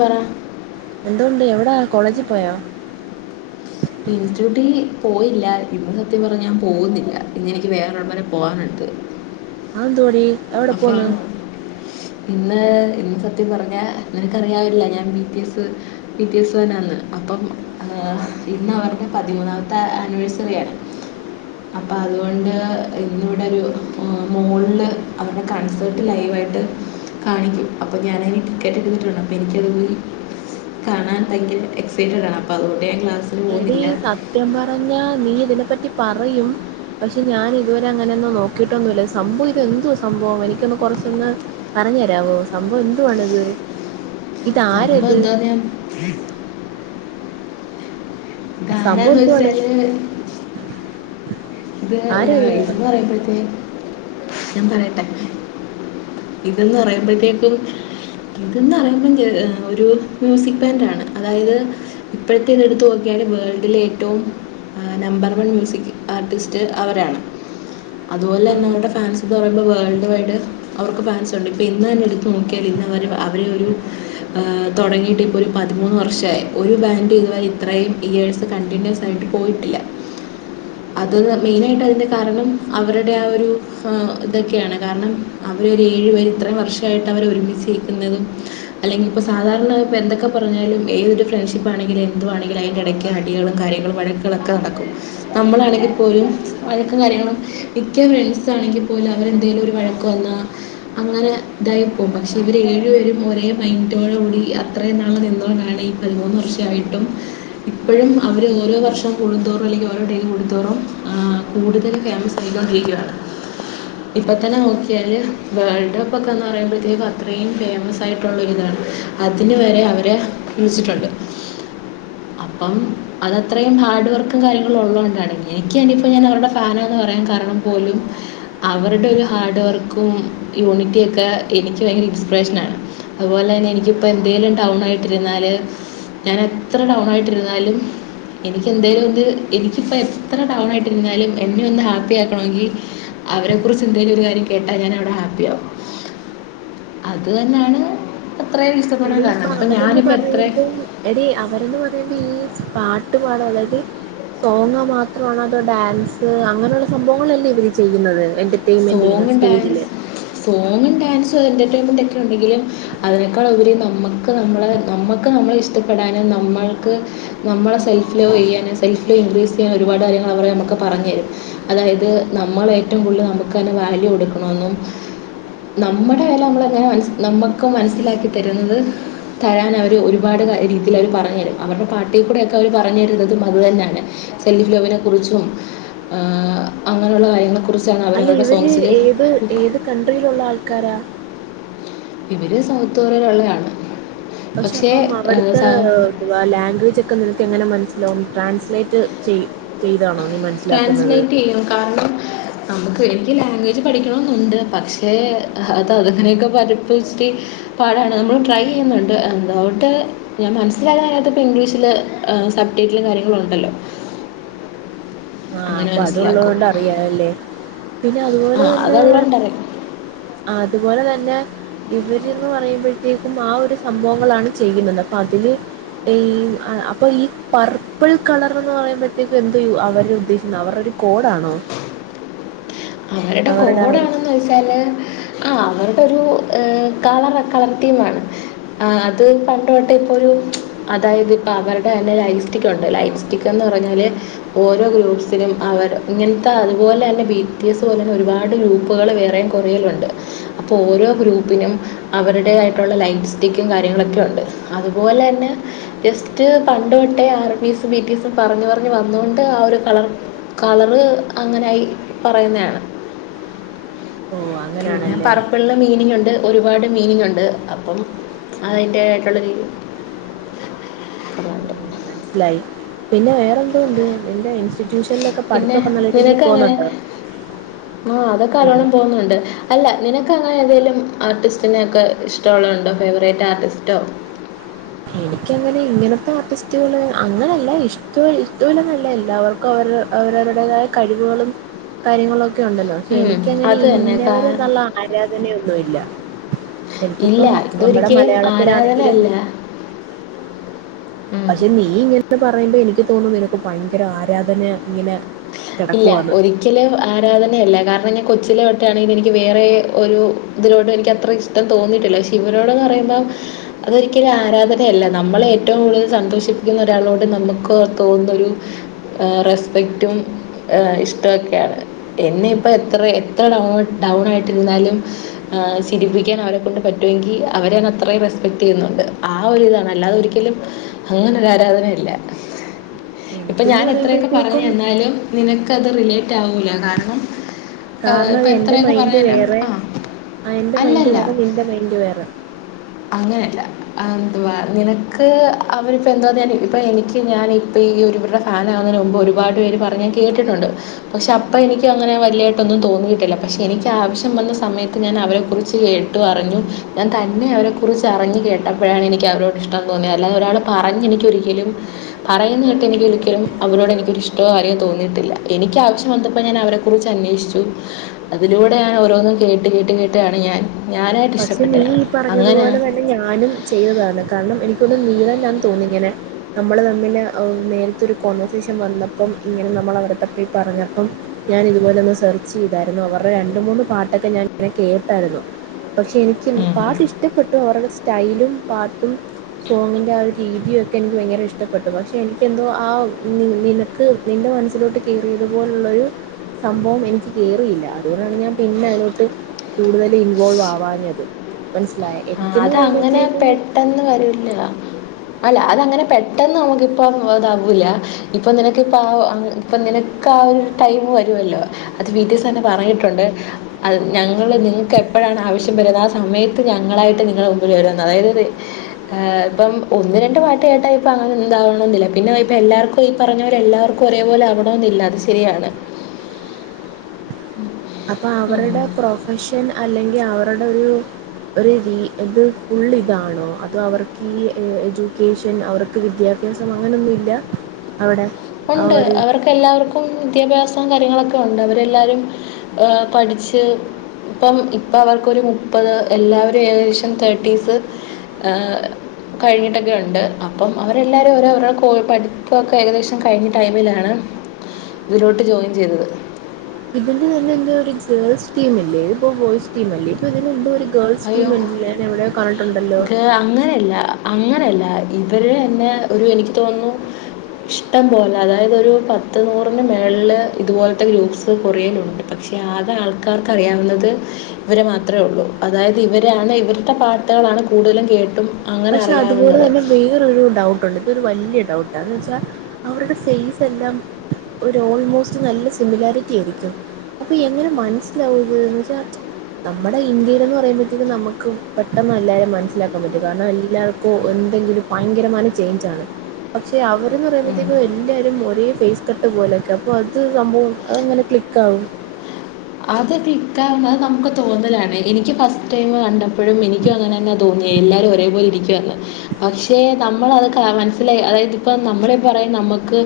പറ എന്തുണ്ട് എവിടാ കോളേജിൽ പോയോ ഇനിസ്റ്റിറ്റ്യൂട്ടി പോയില്ല ഇന്ന് സത്യം പറഞ്ഞ ഞാൻ പോകുന്നില്ല ഇന്ന് എനിക്ക് വേറൊരടം വരെ പോകാനുണ്ട് അതെന്തുവാടി എവിടെ പോന്ന് അഫാം ഇന്ന് ഇന്ന് സത്യം പറഞ്ഞ നിനക്കറിയാവല്ലൊ ഞാൻ B P S B P S തനന്ന് അപ്പം ഇന്ന് അവരുടെ പതിമൂന്നാമത്തെ ആനിവേഴ്സറിയാണ് അപ്പൊ അതുകൊണ്ട് ഇന്നിവിടെരു മോളില് അവരുടെ കൺസൽട്ട് ലൈവായിട്ട് കാണിക്കും അപ്പോ ഞാനതിന് ടിക്കറ്റെടുത്തിട്ടുണ്ട് അപ്പോൾ എനിക്കതൊന്ന് കാണാൻ ഭയങ്കര എക്സൈറ്റഡ് ആണ് അപ്പോ അതുകൊണ്ട് ഞാൻ ക്ലാസ് എടീ സത്യം പറഞ്ഞാ നീ ഇതിനെ പറ്റി പറയും പക്ഷെ ഞാൻ ഇതുവരെ അങ്ങനെയൊന്നും നോക്കിട്ടൊന്നുല്ല സംഭവ ഇത് എന്തുവാ സംഭവം എനിക്കൊന്ന് കൊറച്ചൊന്ന് പറഞ്ഞു തരാവോ സംഭവം എന്തുവാണിത് ഇതാരാ സംഭവം ഇത് എന്ദോന്നെ സംഭവം താരാന്ന് എന്തുവാണ് വച്ചാല് ഇത് ആരാ ഇത് ഇതിന്നു പറയുമ്പത്തേ ഞാൻ പറയട്ടെ ഇത്‌ന്ന് പറയുമ്പോഴത്തേക്കും ഇതന്ന്പറയുമ്പ ഒരു മ്യൂസിക് ബാൻഡാണ് അതായത് ഇപ്പോഴത്തെ ഇത് എടുത്തു നോക്കിയാല് വേൾഡിലെ ഏറ്റവും നമ്പർ വൺ മ്യൂസിക് ആർട്ടിസ്റ്റ് ത്ത് അവരാണ് അതുപോലെ ഉം തന്നെ ഫാൻ ഇതാവുമ്പം വേൾഡ് വൈഡ് അവർക്ക് ഫാൻസ്ണ്ട് ഇന്ന്ന്നെ എടുത്തു നോക്കിയാൽ ഇന്ന അവർ അവർ ഒരു തൊടങ്ങിയിട്ട് ഇപ്പോൾ ഒരു പതിമൂന്ന് വർഷായി ഒരു ബാൻഡ് ഇതുവരെ ഇത്രയും ഇയേഴ്സ് കണ്ടിന്യൂസ് ആായിട്ട് പോയിട്ടില്ല അത് [unintelligible] ത് മെയിനായിട്ട് അതിൻ്റെ കാരണം അവരുടെ ആ ഒരു [inaudible] ഇതൊക്കെയാണ് കാരണം അവരുടെ ഏഴു പേർ ഇത്രയും വർഷായിട്ട് അവർ ഒരുമിച്ച്ക്കുന്നതും അല്ലെങ്കിൽ ഇപ്പോ സാധാരണ ഇപ്പോൾ എന്തൊക്കെ പറഞ്ഞാലും ഏതൊരു ഫ്രണ്ട്ഷിപ്പ്ണെങ്കില് എന്തുവാണെങ്കിലും അതിൻ്റെ ഇടയ്ക്ക് അടികളും കാര്യങ്ങളും വഴക്കുകളൊക്കെ നടക്കും നമ്മളാണെങ്കിൽ പോലും വഴക്കും കാര്യങ്ങളും മിക്ക ഫ്രണ്ട്സാണെങ്കിൽ പോലും അവരെന്തേങ്കലും ഒരു വഴക്ക് വന്നാ അങ്ങനെ ഇതായി പോകും പക്ഷേ ഇവർ ഏഴു പേരും ഒരേ മൈൻറ്റോടെ കൂടി അത്രയും നാള് നിന്നോനാളെയ് ഈ പതിമൂന്ന് വർഷമായിട്ടും ഇപ്പോഴും അവർ ഓരോ വർഷം കടുതോറും അല്ലെങ്കിൽ ഓരോ ഡീൽ കടുത്തോറും ആ കൂടുതൽ ഫേമസ് ആയിണ്ടിരിക്കയാണ് ഇപ്പ തന്നെ നോക്കിയാല് വേൾഡ് കപ്പ ഒക്കെന്ന് പറയുമ്പോഴത്തേക്കും അത്രയും ഫേമസ് ആയിട്ടുള്ളൊരിതാണ് അതിന് വരെ അവരെ [unintelligible] വി തിച്ചിട്ടുണ്ട് അപ്പം അതത്രയും ഹാർഡ് വർക്കും കാര്യങ്ങള ഉള്ളോണ്ടാണേ ക്കെനിപ്പ് അവരുടെ ഫാനാെന്ന് പറയാൻ കാരണം പോലും അവരുടെ ഒരു ഹാർഡ് വർക്കും യൂണിറ്റെയൊക്കെ എനിക്ക് ഭയങ്കര ഡിസ്പ്രേറഷനാണ് അതുപോലെ തന്നെ എനിക്കിപ്പം എന്തേലും ഡൗൺ ആയിട്ടിരുന്നാൽ ഞാൻ എത്ര ഡൗണ ആായിട്ടിരുന്നാലും എനിക്ക എന്തേലും ഇത് എനിക്കിപ്പോം എത്ര ഡൗണ് ആയിട്ടിരുന്നാലും എന്നെ ഒന്ന് ഹാപ്പി ആക്കണമെങ്കിൽ അവരെ കുറിച്ച് എന്തേലൊരു കാര്യം കേട്ടാൽ ഞാൻ അവിടെ ഹാപ്പി ആകും അത് തന്നെയാണ് അത്രയും ഇഷ്ടപ്പെടാൻ എടീ ഇപ്പൊ കാരണം ഇപ്പം അവരൊന്ന് ഞാനിപ്പോൾ എത്ര പറയണ്ടേ എടീ അവരൊന്ന് പറയുമ്പോ ഈ സ്പാട്ട് പാടാ അതായത് സോങ്ങ് മാത്രമാണോ അതോ ഡാൻസ് അങ്ങനെയുള്ള സംഭവങ്ങളല്ലേ ഇവര് ചെയ്യുന്നത് എന്റ പൈമന്റിങ്ങനെ സോങ്ങും ഡാൻസ് സ്റ്റേജില് സോങ്ങും ഡാൻസും എന്റെ ർടൈൻമെൻറ് [unintelligible] ക്കെ തെറ്റുണ്ടെങ്കിലും അതിനേക്കാൾ ഉപരി നമക്ക് നമ്മളെ നമ്മക്ക് നമ്മളെ ഇഷ്ടപ്പെടാനും നമ്മൾക്ക് നമ്മളെ സെൽഫ് ലോ യ്യാനും സെൽഫ് ലോ ഇൻക്രീസ് ചെയ്യാൻ ഒരുപാട് കാര്യങ്ങൾ അവർ നമുക്ക് പറഞ്ഞു തരും അതായത് നമ്മൾ ഏറ്റവും കൂടുതൽ ന ക്കണ വാല്യു കൊടുക്കണം ന്നും [unintelligible] നമ്മുടെ വെല നമ്മളങ്ങനെ നമുക്ക് മനസ്സിലാക്കി തരുന്നത് തരാൻ അവര് ഒരുപാട് കര രീതിൽ അവർ പറഞ്ഞു തരും അവരുടെ പാട്ടിൽ കൂടെക്കെ അവർ പറഞ്ഞു തരുന്നത് അത് തന്നെയാണ് സെല്ലി ലോവിനെ കുറിച്ചും ഹ് അങ്ങനെയുള്ള കാര്യങ്ങളെ കുറിച്ച ച്ചാണ് അവരകൾ ത് ഏത് ഏത് കൺണ്ട്രിയിലുള്ള ആൾക്കാരാ ഇവര് സൗത്ത്‌ കൊറിയൊള്ളയാണ് പക്ഷെ അപ്പം അവിട്ത്തെ വ ലാംഗ്വേജ് ഒക്കെ നിനക്ക് എങ്ങനെ മനസ് ലോൺ ട്രാൻസ്ലേറ്റ് ചെയ് ചെയ് ട്രാൻസ്ലേറ്റ് ചെയ്യും കാരണം നമുക്ക് എനിക്ക് ലാംഗ്വേജ് പഠിക്കണെമെന്നുണ്ട് പക്ഷേ അത് അതങ്ങനെയൊക്കെ പ [unintelligible] ച്ച് പാടാണ് നമ്മള് ട്രൈ ചെയ്യുന്നുണ്ട് അതോണ്ട് ഞാൻ മനസ്സിലാൻകയ്യാത്തത് പ്പം ഇംഗ്ലീഷില് സർ [unintelligible] സ പ്ലേറ്റിലും കാര്യങ്ങളും ഉണ്ടല്ലോ ആഹ് അങ്ങനെ അപ്പൊ മനസ്സിലാക്കും അതുള്ളൊണ്ട് അറിയാല്ലേ പിന്നെ അതുപോലെ ആ തന്നെ അതുള്ളതുകൊണ്ടറിയാം ആത് അതുപോലെ തന്നെ ഇവര്ന്ന് പറയുമ്പോഴത്തേക്കും ആ ഒരു സംഭവങ്ങളാണ് ചെയ്യുന്നത് അപ്പൊ അതില് ഈ അപ്പൊ ഈ പർപ്പിൾ കളർ എന്ന് പറയുമ്പോഴത്തേക്കും എന്ന് അവര് ഉദ്ദേശ ന്നവറടി കോടാണോ അവരുടെ കോഡാണെന്ന് വെച്ചാല് ആ അവരുടെ ഒരു ഹ്കളറ് കളർ ടീമാണ് അത് പണ്ട് തൊട്ടെ ഇപ്പ ഒരു അതായത് ഇപ്പോ അവരുടെ തന്നെ ലൈഫ് സ്റ്റിക്ക് ഉണ്ട് ലൈഫ് സ്റ്റിക്ക്ന്ന് പറഞ്ഞാല് ഓരോ ഗ്രൂഫ്സിലും അവർ ഇങ്ങനത്തെ അതുപോലെ തന്നെ ബീ ഫീസ്പോലുള്ള ഒരുപാട് ഗ്രൂപ്പുകൾ വേറെയും കുറയിലുണ്ട് അപ്പോൾ ഓരോ ഗ്രൂപ്പിനും അവരുടേതായിട്ടുള്ള ലൈഫ് സ്റ്റിക്കും കാര്യങ്ങളൊക്കെ ഉണ്ട് അതുപോലെ തന്നെ ജസ്റ്റ് പണ്ട് തൊട്ടേ R P S B T എസും പറഞ്ഞ് പറഞ്ഞ് വന്നുകൊണ്ട് ആ ഒരു കളർ കളറ് അങ്ങനെ ആയി പറയുന്നയാണ് ഓ പിന്നെ അങ്ങനെയാണല്ലേ പറപ്പിള് മീനിങ് ഉണ്ട് ഒരുപാട് മീനിങ് ഉണ്ട് അപ് പ്പം അതിന്റെയിട്ടുള്ള രീ ഉം മനസ്സിലായി പിന്നെ വേറെന്തോ ഉണ്ട് എന്താ ഇൻസ്റ്റ പിന്നെ നിനക്ക് അങ്ങനെ ആ അതൊക്കെ എനി അറിയണം തോന്നുന്നുണ്ട് അല്ല നിന ക്ക്‌ അങ്ങനെ ഏതേലും ആർട്ടിസ്റ്റിനെൊക്കെ ഇഷ്ടമുള്ളണ്ടോ ഫേവറേറ്റ് ആർട്ടിസ്റ്റോ എനിക്കങ്ങനെ ഇങ്ങനത്തെ ആർട്ടിസ്റ്റുകള് അങ്ങനല്ല ഇഷ്ട്വ ഇഷ്ട്വല്ലന്നല്ല എല്ലാവർക്കും അവ അവരവരുടേതായ കഴിവുകളും കാര്യങ്ങളൊ ഉണ്ടല്ലോ പക്ഷെ എനിക്കങ്ങനെ അത് തന്നെ കാ ഇന്നവരെ എന്നുള്ള ആരാധനൊന്നുല്ല ഇല്ല എനിക്കിപ്പം നമ്മുടെ ഇതൊരിക്കലും ആരാധന മലയാളത്തിലാണെങ്കിലും അല്ല പക്ഷെ നീ ഇങ്ങനെ പറയുമ്പോ എനിക്ക് തോന്നുന്നു നിനക്ക് ഭയങ്കര ആരാധനയാ ഇല്ല ഒരിക്കലും ആരാധനയല്ല കാര് അ ഞ കൊച്ചിലെ തൊട്ട് ആണെങ്കിലും എനിക്ക് വേറെ ഒരു ഇതിലോടും എനിക്ക് അത്ര ഇഷ്ടം തോന്നിയിട്ടില്ല പക്ഷെ ഇവരോട്ന്ന് പറയുമ്പം അതൊരിക്കലും ആരാധനയല്ല നമ്മള് ഏറ്റവും കൂടുതൽ സന്തോഷിപ്പിക്കുന്ന ഒരാളോട് നമുക്ക് തോന്നുന്നൊരു ആ റെസ്പെക്ട് റ്റവും ഇഷ്ടമൊക്കെയാണ് എന്നെ ഇപ്പോൾ എത്ര എത്ര ഡൗൺ ഡൗണായിട്ടിരുന്നാലും ആ ചിരിപ്പിക്കാൻ അവരെ കൊണ്ട് പറ്റുമെങ്കിൽ അവരെ അത്രയും റെസ്പെക്ട് ചെയ്യുന്നുണ്ട് ആ ഒരിതാണ് അല്ലാതെ ഒരിക്കലും അങ്ങനൊ ഒരു ആരാധനയല്ല ഇപ്പം എനിക്കെന്ന് ഞാൻ എത്രയൊക്കെ പറഞ്ഞ് പറയുമ്പോഴത്തേക്കും എന്നാലും നിനക്കത് റിലേ കാരണം ഇപ്പം എന്റെ എത്രയൊക്കെ മൈനൻഡ് പറഞ്ഞാലും വേറെ ആ ഐന്റെ മൈൻഡ് വേറെ നിന്റെ മൈൻഡ് വേറെ അങ്ങനെല്ല ആ എന്തുവാ നിനക്ക് അവരിപ്പ എന്താ [unintelligible] ഇപ്പൊ എനിക്ക് ഞാൻ ഇപ്പ ഈ ഒരു ഇവരുടെ ഫാനകുന്നന് മുമ്പ് ഒരുപാട് പേര് പറഞ്ഞ് ഞൻ കേട്ടിട്ടുണ്ട് പക്ഷെ അപ്പ എനിക്ക് അങ്ങനെ വല്ല്യായിട്ടൊന്നും തോന്നിയിട്ടില്ല പക്ഷെ എനിക്ക് ആവശ്യം വന്ന സമയത്ത് ഞാൻ അവരെ കുറിച്ച് കേട്ടു അറിഞ്ഞു ഞിൻ തന്നേ കുറിച്ച് അറിഞ്ഞു കേട്ടപ്പോഴാണ് എനിക്ക് അവരോട് ഇഷ്ടം തോന്നിയെ അല്ലാതെ ഒരാൾ പറഞ്ഞ് എനിക്കൊരിക്കലും പറയുന്നേട്ട് എനിക്കൊരിക്കലും അവരോട് എനിക്കൊരിഷ്ട്ടോ കാര്യോ തോന്നീട്ടില്ല എനിക്കാവശ്യം വന്നപ്പോ ഞാൻ അവരെക്കുറിച്ച് അന്വേഷിച്ചു അതിലൂടെ ഞാൻ ഓരോന്ന് കേട്ട് കേട്ട് കേട്ടാണ് ഞാൻ ഞാനായിട്ട് ഇഷ്ടപ്പെട്ടതാണ് അങ്ങനെ ന്നെ ഞാനും ചെയ്തതാണ് കാരണം എനിക്കൊന്ന് നീ തന്നാന്ന് തോന്നു ഞാന് നമ്മള് തമ്മില് ഓ നേരത്തെ ഒരു കോൺവെർസേഷൻ വന്നപ്പം ഇങ്ങനെ നമ്മള് അവരെ പറ്റി പറഞ്ഞപ്പം ഞാനിത്പോലൊന്ന് സെർച്ചെയ്താരുന്നു അവർടെ രണ്ട് മൂന്ന് പാട്ടൊക്കെ ഞാൻ കേട്ടാരുന്നു പക്ഷേ എനിക്ക് ഉം. പാട്ട് ഇഷ്ടപ്പെട്ടു അവരുടെ സ്റ്റൈലും പാട്ടും സോങ്ങിൻ്റെ ആ ഒരു രീതിയൊക്കെ എനിക്ക് ഭയങ്കര ഇഷ്ടപ്പെട്ടു പക്ഷേ എനിക്കെന്തോ ആ നിനക്ക് നിൻ്റെ മനസ്സിലോട്ട് കേറിയതുപോലുള്ളൊരു സംഭവം എനിക്ക് കയറിയില്ല അതുകൊണ്ടാണ് ഞാൻ പിന്നെ അതിലോട്ട് കൂടുതൽ ഇൻവോൾവ് ആ വാഞ്ഞത് മൻസി ആ അതങ്ങനെ പെട്ടെന്ന് വരുല്ല അല്ല അതങ്ങനെ പെ ട്ടെന്ന് നമുക്കിപ്പം അതാവൂല്ല ഇപ്പം നിനക്കിപ്പം ആ ഇപ്പം നിനക്ക് ആ ഒരു ടൈം വരുവല്ലോ അത് ബി ടി എസ് തന്നെ പറഞ്ഞിട്ടുണ്ട് അത് ഞങ്ങൾ നിങ്ങക്ക് എപ്പഴാണ് ആവശ്യം വരുന്നാ സമയത്ത് ഞ ങ്ങളായി ട്ട് നിങ്ങളെ മുമ്പിൽ വരുന്ന് അതായത് ഏ പ്പം ഒന്ന് രണ്ട് പാട്ട് കേട്ടാ ഇപ്പ അങ്ങനൊന്നും ഇതാവണംന്നില്ല പിന്നെ ഇപ്പ എല്ലാവർക്കും ഈ പറഞ്ഞ പോലെ എല്ലാവർക്കും ഒരേപോലെ ആവണന്നില്ല അത് ശെരിയാണ് അപ്പൊ അവരുടെ പ്രൊഫഷൻ അല്ലെങ്കിൽ അവരുടെ ഒരു ഒരു രീ ഒരു ഇത് ഫുൾ ഇതാണോ അതോ അവർക്ക് ഈ എഡ്യൂക്കേഷൻ അവർക്ക് വിദ്യാഭ്യാസം അങ്ങനൊന്നു ല്ല ഉണ്ട് അവർക്കെല്ലാവർക്കും വിദ്യാഭ്യാസ സം കാര്യങ്ങളൊക്കെ ഉണ്ട് അവരെല്ലാരും പഠിച്ച് ഇപ്പം ഇപ്പം അവർക്കൊരു മുപ്പത് എല്ലാവരും ഏകദേശം തേർട്ടീസ് ഏ കഴിഞ്ഞട്ടൊക്കെ ഒണ്ട് അപ്പം അവരെല്ലാരും ഓരോരോ കൊ പടി പ്പൊക്കെ ഏകദേശം കഴിഞ്ഞ ടൈമിലാണ് ഇതിലോട്ട് ജോയിൻ ചെയ്തത്. ഇതിന്റെ തന്നെ എന്തോ ഒരു ഗേൾസ് ടീം ല്ലേ ഇതിപ്പ ബോയ്സ് ടീമല്ലേ ഇപ്പൊ ഇതിനെന്തോര് അയ്യോ കെ അങ്ങനെയല്ല അങ്ങനല്ല ഇവർ ന്നെ ഒരു എനിക്ക് തോന്നുന്നു ഇഷ്ടം പോലെ അതായത് ഒരു പത്ത് നൂറിന് മേളിൽ ഇതുപോലത്തെ ഗ്രൂപ്പ്സ് കൊറിയേലുണ്ട് പക്ഷേ അകെ ആൾക്കാർക്ക് അറിയാവുന്നത് ഇവരെ മാത്രമേ ഒള്ളൂ അതായത് ഇവരെയാണ് ഇവരുടെ പാട്ടുകളാണ് കൂടുതലും കേട്ടും അങ്ങനെ പക്ഷെ അതുപോലെ അറിയാവുന്നത് തന്നെ വേറൊരു ഡൗട്ടുണ്ട് ഒരു വല്ല്യ ഡൗട്ടാന്ന് വെച്ചാ അവരുടെ ഫേസ് എല്ലാം ഒരു ഓരോൾമോസ്റ്റ് നല്ല സിമിലാരിറ്റി അയിരിക്കും അപ്പൊ എങ്ങനെ മൻസ്സിലാവുന്ന് എന്ന് വച്ചാ നമ്മുടെ ഇന്ത്യേലെന്ന് പറയുമ്പോത്തേനും നമ്മുക്ക് പെട്ടെന്ന് എല്ലാരേം മനസ്സിലാക്കാൻ പറ്റും കാരണം എല്ലാവർക്കും എന്തെങ്കിലും ഭയങ്കരമാന ചേഞ്ച് ആണ് പക്ഷെ അവര്ന്നറയുമ്പോത്തേക്കും എല്ലാരും ഒരേ ഫേസ് കട്ട് പോലൊക്കെ അപ്പൊ അത് സംഭവം അതെങ്ങനെ ക്ലിക്കാവും അത് ക്ലിക്കാവുന്ന അഹ് നമുക്ക് തോന്നലാണ് എനിക്ക് ഫസ്റ്റ് ടൈം കണ്ട പ്പഴും എനിക്കുങ്ങനെന്ന തോന്നിയേ എല്ലാരും ഒരേപോലിരിക്കുവാന്ന്. പക്ഷെ നമ്മൾ അതൊക്കെ അ മനസ്സിലായി അതായത് ഇപ്പോ നമ്മളെ പറയും നമ്മക്ക്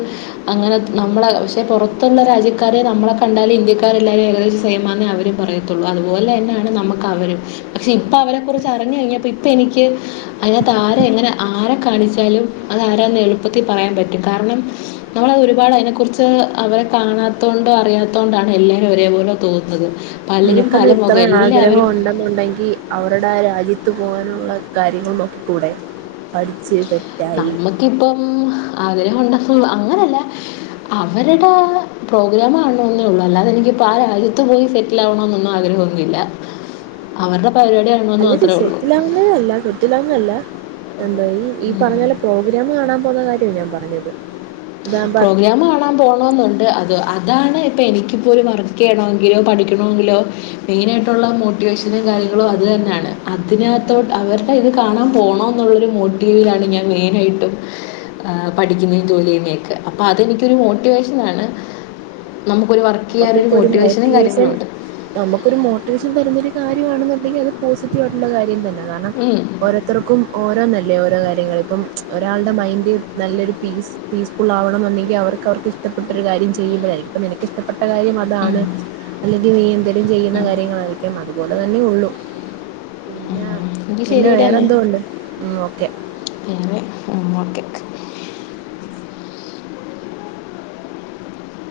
അങ്ങനെ നമ്മളെ പക്ഷെ പൊറത്തുള്ള രാജ്യക്കാരെ നമ്മളെ കണ്ടാലും ഇന്ത്യക്കാരെല്ലാരും ഏകദേശ സെയ്മാന്നെ അവര് പറയത്തുള്ളൂ അതുപോലെന്നെയാണ് നമ്മക്ക് അവരും, പക്ഷെ ഇപ്പ അവരെ കുറിച്ച് അറിഞ്ഞ് കഴിഞ്ഞപ്പോ ഇപ്പ എനിക്ക് അയ്നകത്ത് ആരെ എങ്ങനെ ആരെ കാണിച്ചാലും അത് ആരാന്ന് എളുപ്പത്തി പറയാൻ പറ്റും കാരണം, നമ്മളത് ഒരുപാട് അതിനെക്കുറിച്ച് അവരെ കാണാത്തോണ്ടും അറിയാത്തോണ്ടാണ് എല്ലാരും ഒരേപോലെ തോന്നുന്നത് പലരും പല നിനക്കെന്ന മുഖം ഇത്ര ആഗ്രഹം എല്ലാവരും ഉണ്ടെന്നുണ്ടെങ്കി അവരുടെ ആ രാജ്യത്ത് പോവാനുള്ള കാര്യങ്ങൾ നോക്കി കൂടെ പഠിച്ച് സെ നമ്മക്കിപ്പം ആഗ്രഹുണ്ട അങ്ങനല്ല അവരുടെ പ്രോഗ്രാം ആണെന്നേള്ളൂ അല്ലാതെ എനിക്കിപ്പം ആ രാജ്യത്ത് പോയി സെറ്റിലാവണനൊന്നും ആഗ്രഹൊന്നു ഇല്ല അവരുടെ പരിപാടി കാണണമെന്ന് അല്ലടി മാത്രമേ ഉള്ളൂ സെറ്റിലാവുന്നതല്ല സെറ്റിലാവുന്നതല്ല എന്താ ഈ ഈ പറഞ്ഞ പോലെ പ്രോഗ്രാം കാണാ പോന്ന കാര്യാ ഞാൻ പറഞ്ഞത് അതാകുമ്പോ പ്രോഗ്രാം കാണാൻ പോണോന്നുണ്ട് അത് അതാണ് ഇപ്പ എനിക്കിപ്പൊരു വർക്ക് ചെയ്യണമെങ്കിലോ പഠിക്കണമെങ്കിലോ മെയിനായിട്ടുള്ള മോട്ടിവേഷനും കാര്യങ്ങളും അത് തന്നാണ്, അതിനകത്തോട്ട് അവരുടെ ഇത് കാണാൻ പൊണോന്നുള്ളൊരു മോട്ടീവിലാണ് ഞാൻ മെയിനായിട്ടും ഏഹ് പഠിക്കുന്നയും ജോലി ചെയ്യുന്നെയൊക്കെ അപ്പൊ അതെനിക്കൊരു മോട്ടിവേഷനാണ് നമുക്കൊരു വർക്ക് ചെയ്യാനൊരു നമുക്കിപ്പൊ ഒരു മോട്ടിവേഷനും മോട്ടിവേഷൻ കാര്യങ്ങളും ഉണ്ട് നമുക്കൊരു മോട്ടിവേഷൻ തരുന്ന ഒരു കാര്യമാണെന്നുണ്ടെങ്കി അത് പോസിറ്റീവായിട്ടുള്ള കാര്യം തന്നെ കാരണം ഓരോത്തർക്കും ഓരോന്ന ല്ലേ ഓരോ കാര്യങ്ങള് ഇപ്പം ഒരാൾടെ മൈൻഡ് നല്ലൊരു പീസ് പീസ്ഫുൾ ആവണന്നുണ്ടെങ്കി അവർക്ക് അവർക്ക് ഇഷ്ടപ്പെട്ടൊരു കാര്യം ചെയ്യുമ്പഴായിരിക്കും ഇപ്പ നിനക്ക് ഇഷ്ടം ഇഷ്ടപ്പെ ട്ട കാര്യം അതാണ് അ നീ എന്തര് ചെയ്യുന്ന കാര്യങ്ങളായിരിക്കും അതുപോലെ തന്നെ ഉള്ളൂ പിന്നെ എങ്കിൽ പിന്നെ ശരിയെടി എന്നാൽ വേറെന്തോ ഉണ്ട് ഉം ഓക്കെ ഉം ഓക്കെ